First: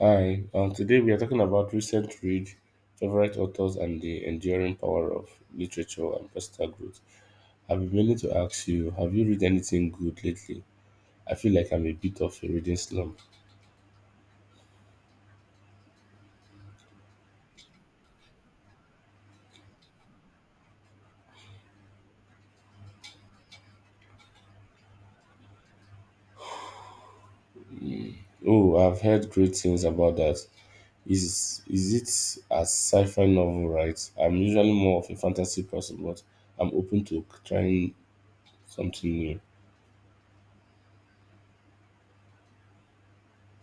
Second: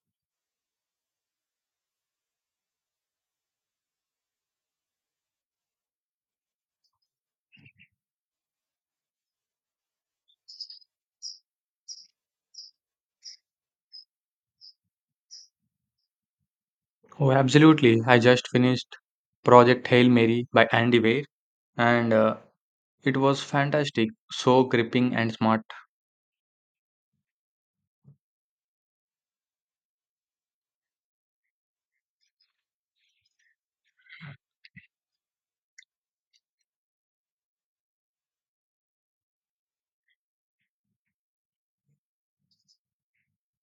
Hi, today we are talking about recent read, favorite authors, and the enduring power of literature and personal growth. I've been meaning to ask you, have you read anything good lately? I feel like I'm a bit of a reading slump. Oh, absolutely. I just finished Project Hail Mary by Andy Weir, and it was fantastic. So gripping and smart. Oh, I've heard great things about that. Is it a sci-fi novel, right? I'm usually more of a fantasy person, but I'm open to trying something new.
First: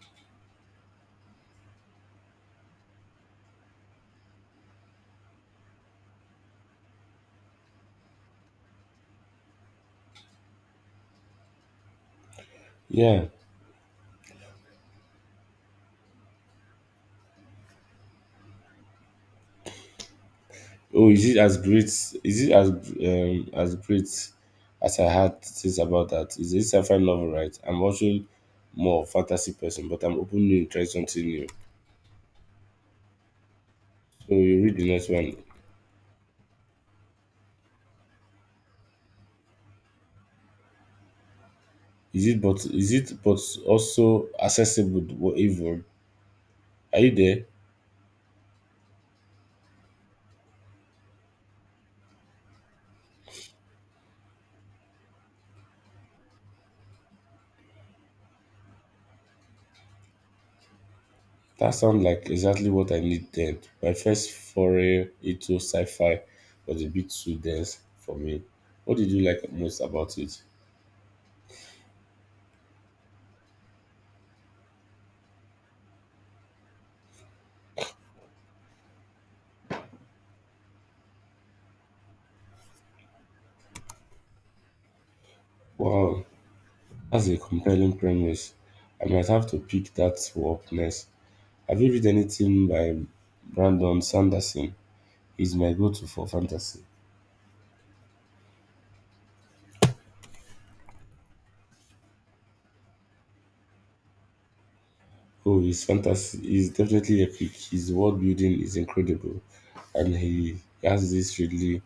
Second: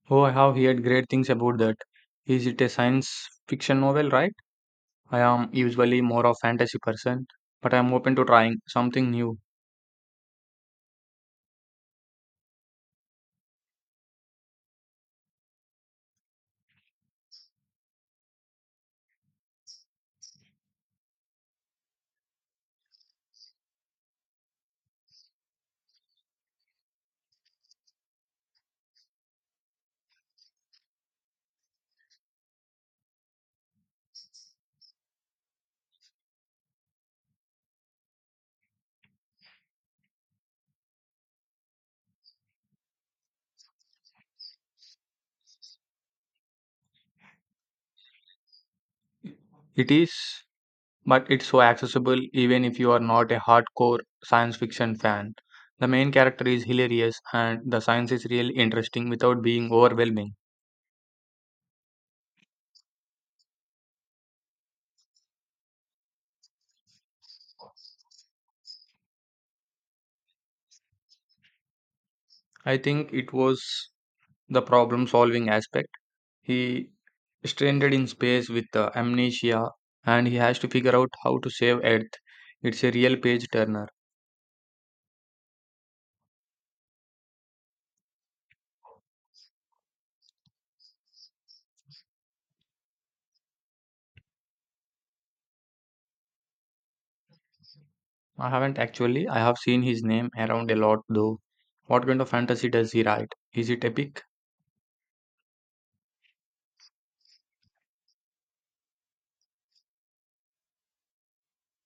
Oh, I have heard great things about that. Is it a science fiction novel, right? I am usually more of fantasy person, but I'm open to trying something new. Yeah. Oh, is it as great? Is it as great as I had to think about that? Is it sci-fi novel, right? I'm also more fantasy person, but I'm open to try something new. So you read the next one. Is it but also accessible or evil? Are you there? It is, but it's so accessible even if you are not a hardcore science fiction fan. The main character is hilarious, and the science is really interesting without being overwhelming. That sounds like exactly what I need then. My first foray into sci-fi was a bit too dense for me. What did you like most about it? I think it was the problem solving aspect. He stranded in space with amnesia and he has to figure out how to save Earth. It's a real page turner. Wow, that's a compelling premise. I might have to pick that up next. Have you read anything by Brandon Sanderson? He's my go-to for fantasy. I haven't actually. I have seen his name around a lot though. What kind of fantasy does he write? Is it epic? Oh, his fantasy is definitely epic. His world building is incredible, and he has this really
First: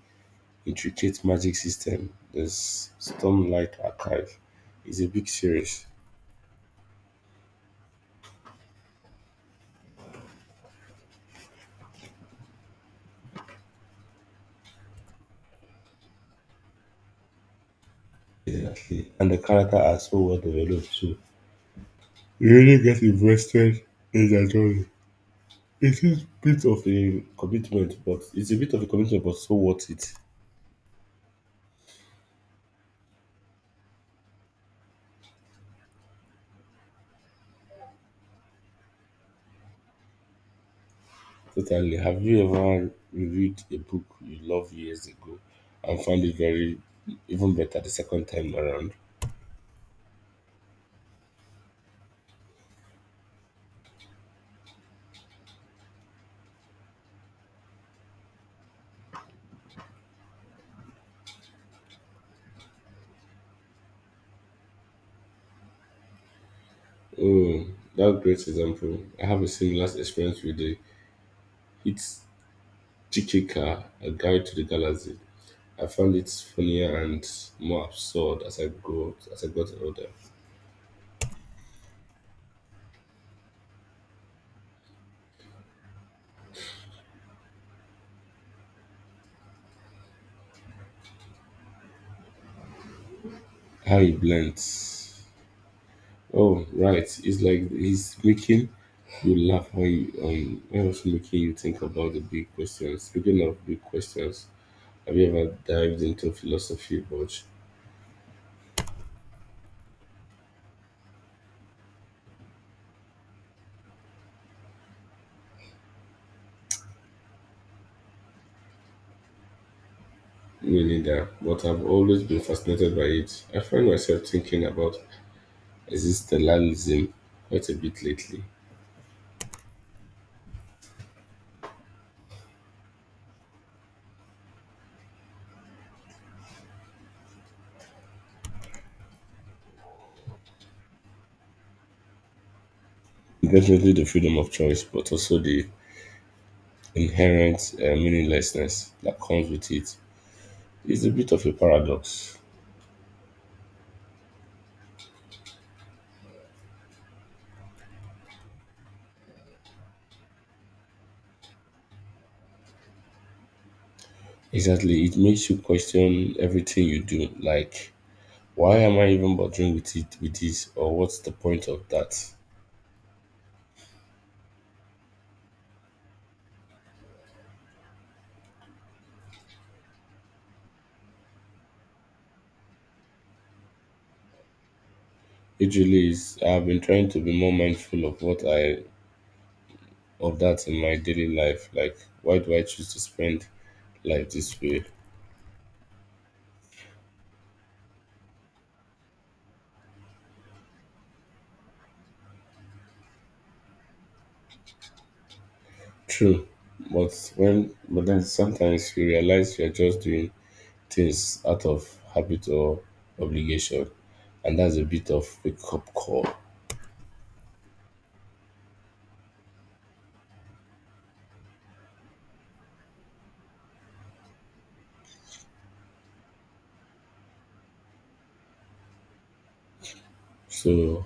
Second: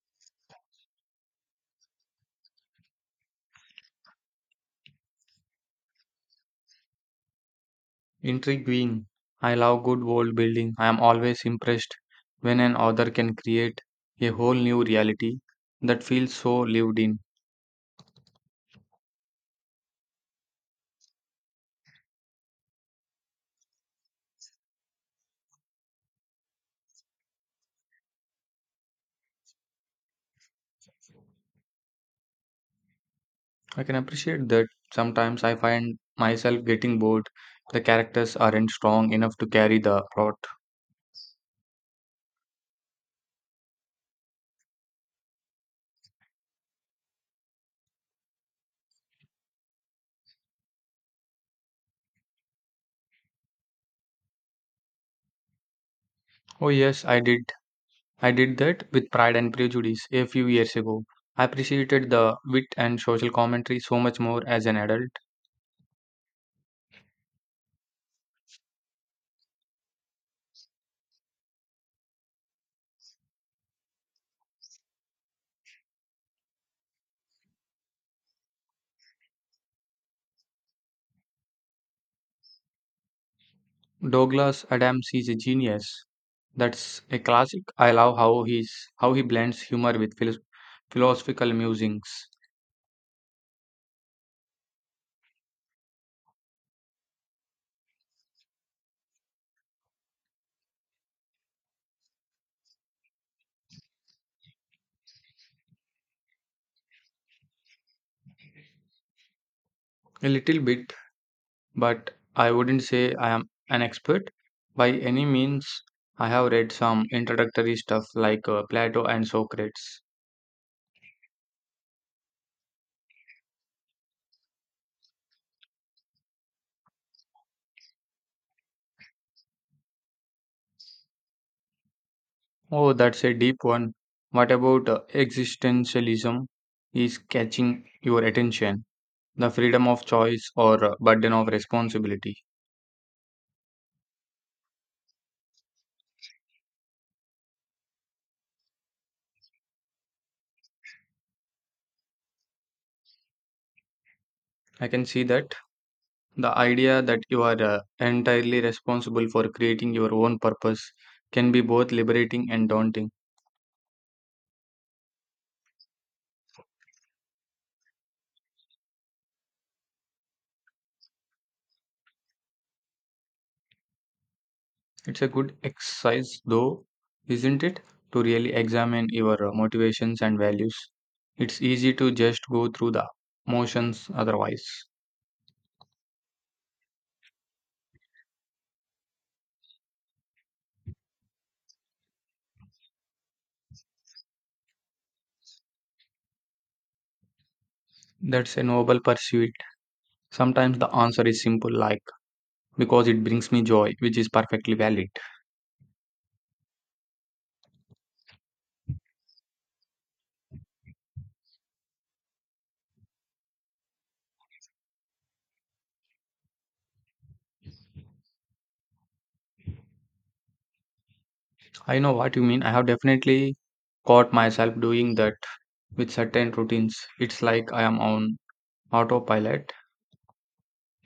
intricate magic system. The Stormlight Archive is a big series, Intriguing. I love good world building. I am always impressed when an author can create a whole new reality that feels so lived in. exactly, and the character are so well developed too. You really get invested in the story. It's a bit of a commitment, but so worth it. I can appreciate that sometimes I find myself getting bored. The characters aren't strong enough to carry the plot. Totally. Have you ever reviewed a book you loved years ago and found it very even better the second time around? Oh, yes, I did. I did that with Pride and Prejudice a few years ago. I appreciated the wit and social commentary so much more as an adult. Oh, that's a great example. I have a similar experience with the It's Chichika, A Guide to the Galaxy. I found it funnier and more absurd as I got older. Douglas Adams is a genius. That's a classic. I love how he blends humor with philosophical musings. How it blends. Oh, right. It's like he's making you laugh when you when also making you think about the big questions. Speaking of big questions, have you ever dived into philosophy much? A little bit but I wouldn't say I am an expert by any means. I have read some introductory stuff like Plato and Socrates. Me neither, but I've always been fascinated by it. I find myself thinking about existentialism quite a bit lately. Oh, that's a deep one. What about existentialism is catching your attention? The freedom of choice or burden of responsibility. Definitely the freedom of choice, but also the inherent meaninglessness that comes with it. It's a bit of a paradox. I can see that. The idea that you are entirely responsible for creating your own purpose can be both liberating and daunting. Exactly, it makes you question everything you do, like why am I even bothering with this or what's the point of that? It's a good exercise, though, isn't it? To really examine your motivations and values. It's easy to just go through the motions otherwise. It really is. I've been trying to be more mindful of what I of that in my daily life. Like why do I choose to spend life this way? That's a noble pursuit. Sometimes the answer is simple, like because it brings me joy, which is perfectly valid. True. But then sometimes you realize you're just doing things out of habit or obligation, and that's a bit of wake up call. I know what you mean. I have definitely caught myself doing that with certain routines. It's like I am on autopilot. So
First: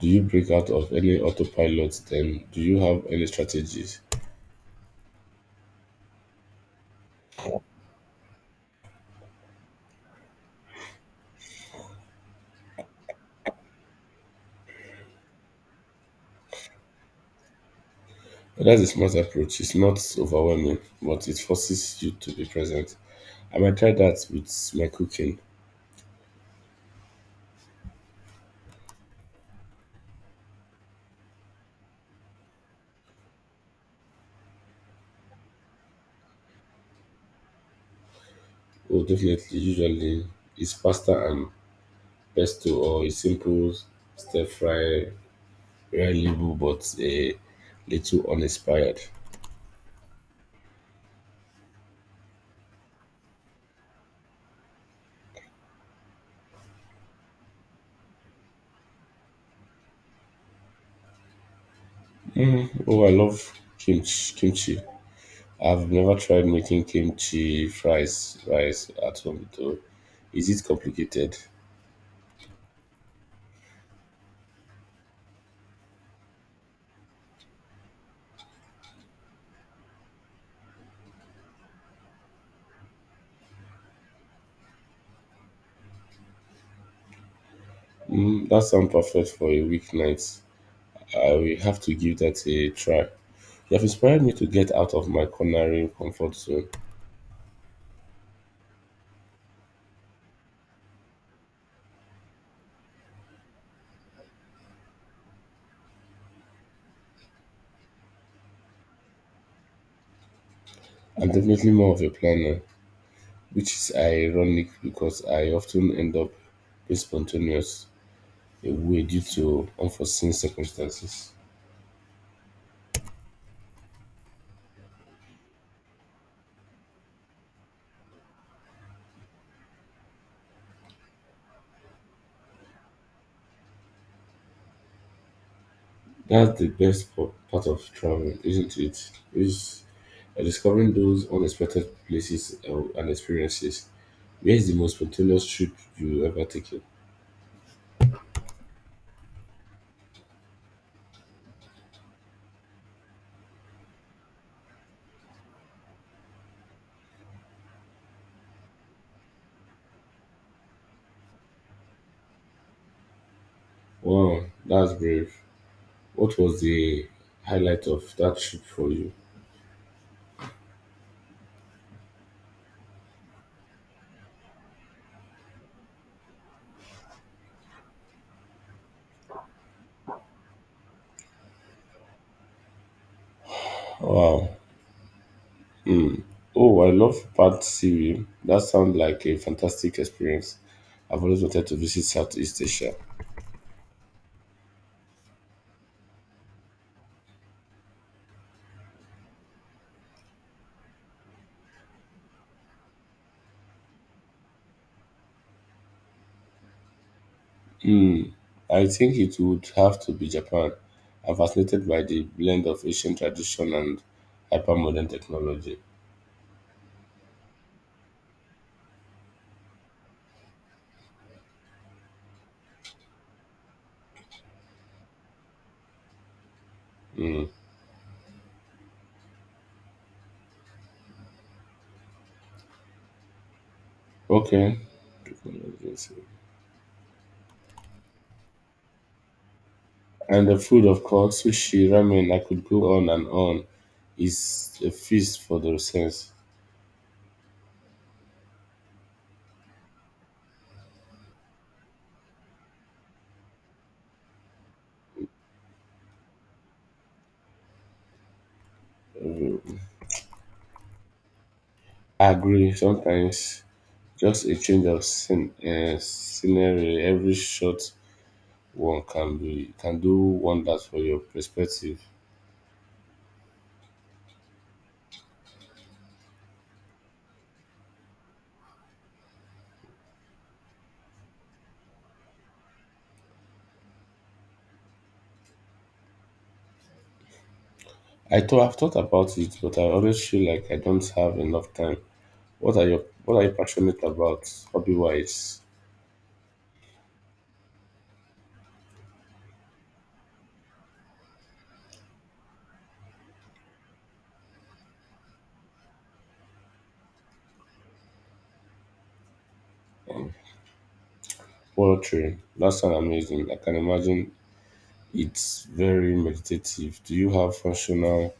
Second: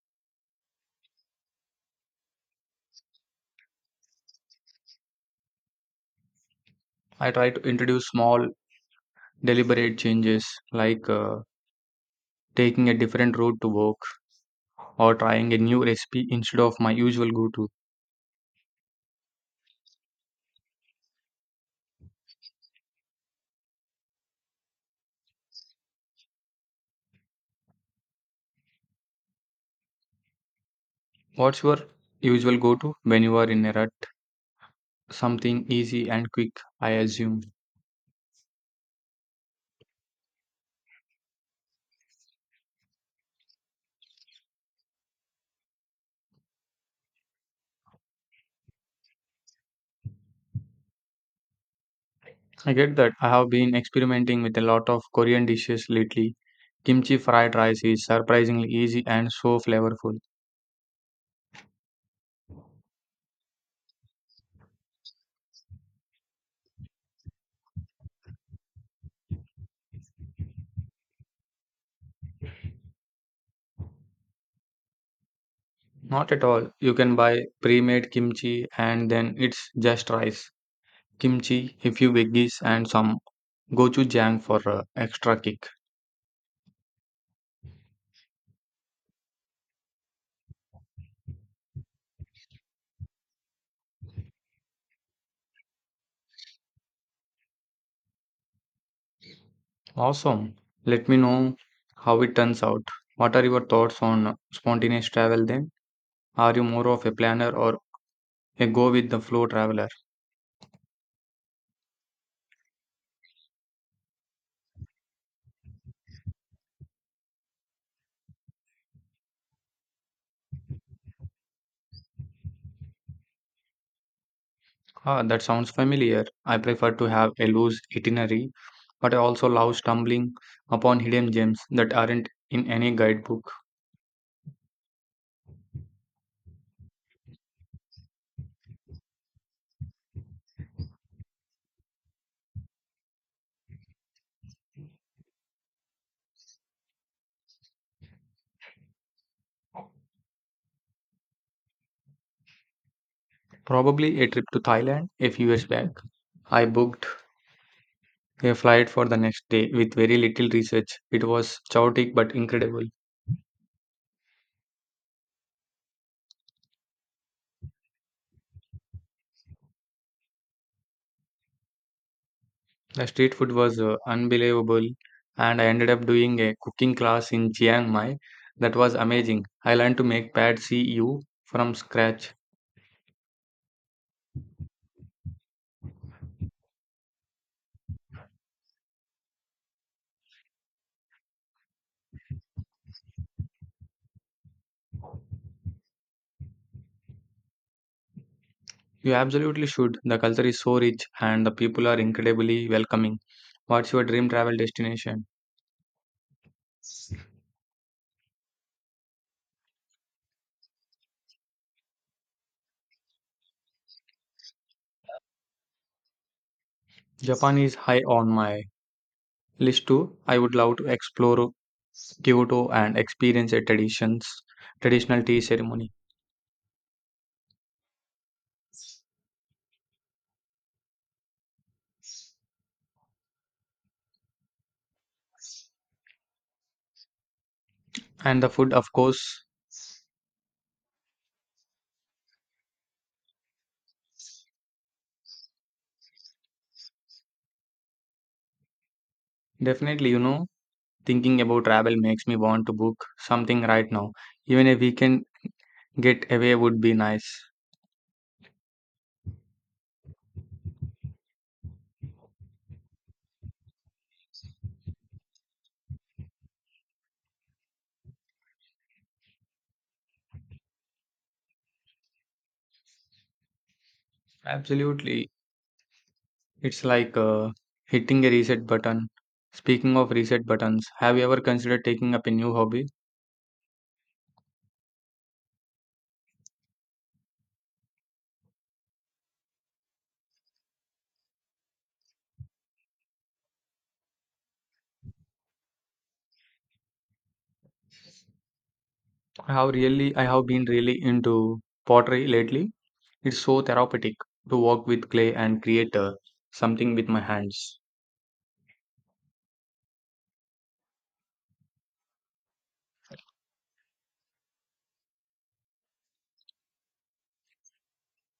do you break out of any autopilot then? Do you have any strategies? I try to introduce small, deliberate changes, like taking a different route to work or trying a new recipe instead of my usual go to. That's a smart approach. It's not overwhelming, but it forces you to be present. I might try that with my cooking. What's your usual go to when you are in a rut? Something easy and quick, I assume. Oh, definitely. Usually, it's pasta and pesto or a simple stir fry, reliable but a little uninspired. I get that. I have been experimenting with a lot of Korean dishes lately. Kimchi fried rice is surprisingly easy and so flavorful. Oh, I love kimchi. Kimchi. I've never tried making kimchi fries rice at home though. Is it complicated? Not at all. You can buy pre made kimchi and then it's just rice, kimchi, a few veggies, and some gochujang for extra kick. Mm, that sounds perfect for a weeknight. I will have to give that a try. You have inspired me to get out of my culinary comfort zone. Awesome. Let me know how it turns out. What are your thoughts on spontaneous travel then? Are you more of a planner or a go with the flow traveler? I'm definitely more of a planner, which is ironic because I often end up being spontaneous away due to unforeseen circumstances. Ah, that sounds familiar. I prefer to have a loose itinerary, but I also love stumbling upon hidden gems that aren't in any guidebook. That's the part of traveling, isn't it? Is discovering those unexpected places and experiences. Where's the most spontaneous trip you ever taken? Probably a trip to Thailand a few years back. I booked a flight for the next day with very little research. It was chaotic but incredible. Wow, that's brave. What was the highlight of that trip for you? The street food was unbelievable, and I ended up doing a cooking class in Chiang Mai. That was amazing. I learned to make pad see ew from scratch. Wow. Oh, I love Pat Seaway. That sounds like a fantastic experience. I've always wanted to visit Southeast Asia. You absolutely should. The culture is so rich, and the people are incredibly welcoming. What's your dream travel destination? Hmm. I think it would have to be Japan. I'm fascinated by the blend of Asian tradition and hypermodern technology. Japan is high on my list too. I would love to explore Kyoto and experience traditional tea ceremony, Hmm. Okay. and the food, of course. And the food, of course, sushi, ramen, I could go on and on. It's a feast for the sense. Definitely, thinking about travel makes me want to book something right now. Even a weekend getaway would be nice. I agree, sometimes just a change of scenery, every short one can do wonders for your perspective. Absolutely. It's like hitting a reset button. Speaking of reset buttons, have you ever considered taking up a new hobby? I've thought about it, but I always feel like I don't have enough time. What are you passionate about, hobby wise? I have been really into pottery lately. It's so therapeutic to work with clay and create something with my hands. Poetry. That sounds amazing. I can imagine it's very meditative. Do you have functional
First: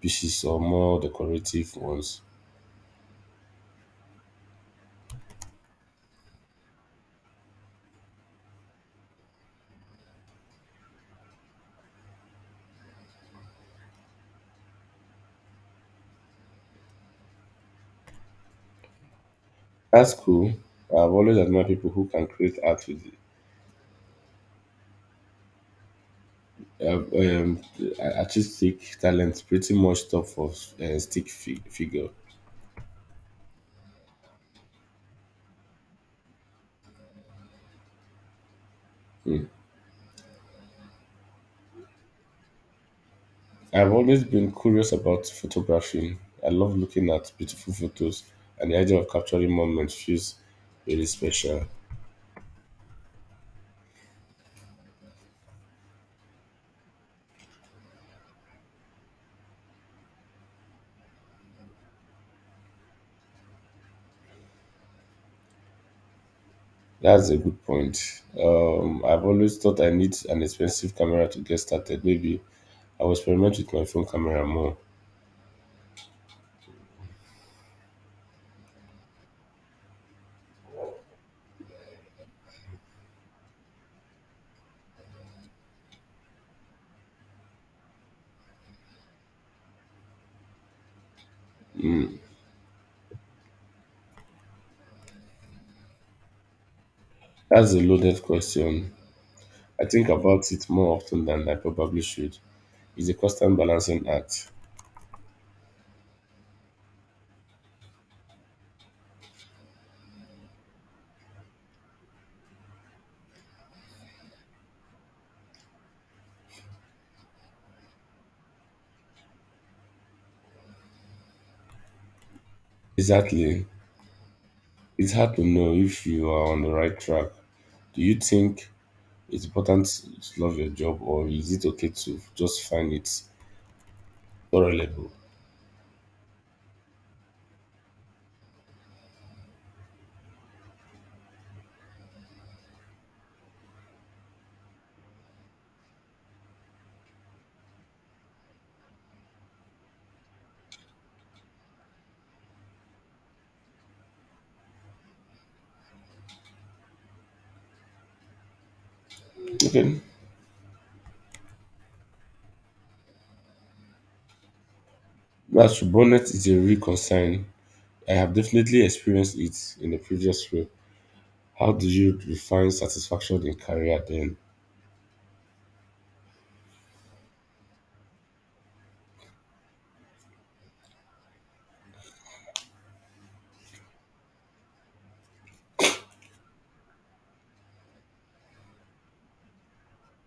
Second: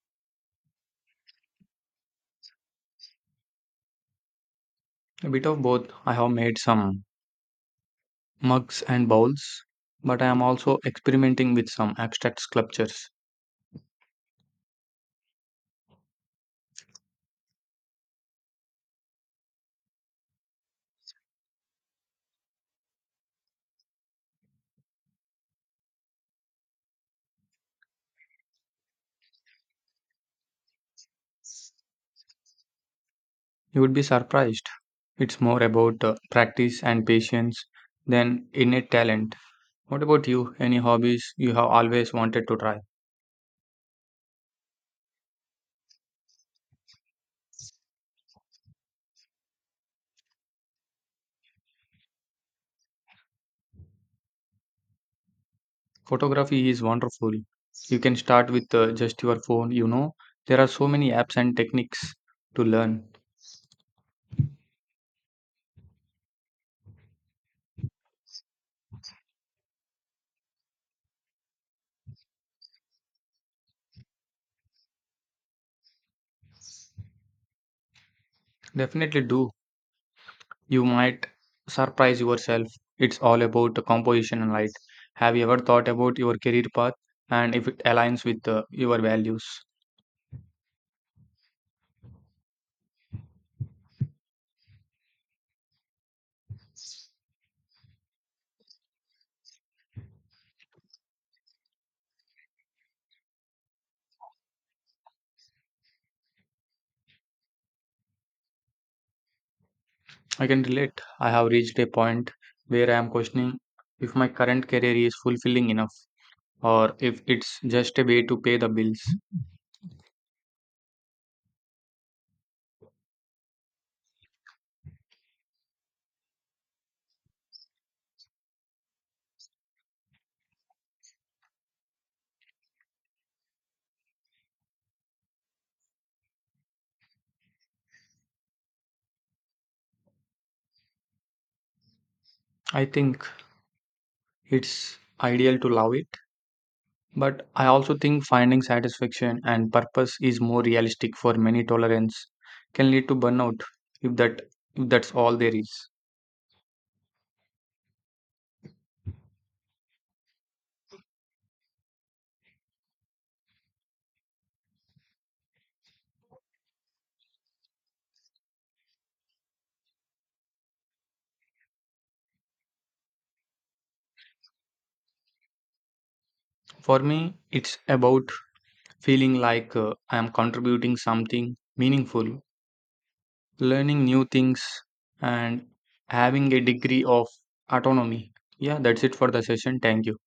pieces or more decorative ones? A bit of both. I have made some mugs and bowls, but I am also experimenting with some abstract sculptures. That's cool. I've always admired people who can create art with Uh, um, artistic talent pretty much stop of stick figure. You would be surprised. It's more about practice and patience than innate talent. Hmm. What about you? Any hobbies you have always wanted to try? I've always been curious about photography. I love looking at beautiful photos, and the idea of capturing moments feels really special. Photography is wonderful. You can start with just your phone, you know. There are so many apps and techniques to learn. That's a good point. I've always thought I need an expensive camera to get started. Maybe I'll experiment with my phone camera more. Definitely do. You might surprise yourself. It's all about the composition and light. Have you ever thought about your career path and if it aligns with your values? That's a loaded question. I think about it more often than I probably should. It's a constant balancing act. I can relate. I have reached a point where I am questioning if my current career is fulfilling enough or if it's just a way to pay the bills. Exactly. It's hard to know if you are on the right track. Do you think it's important to love your job or is it okay to just find it tolerable? I think it's ideal to love it, but I also think finding satisfaction and purpose is more realistic for many tolerance can lead to burnout if that if that's all there is. Okay. As to burnout is a real concern, I have definitely experienced it in a previous way. How do you define satisfaction in career then? For me, it's about feeling like I am contributing something meaningful, learning new things, and having a degree of autonomy. Yeah, that's it for the session. Thank you.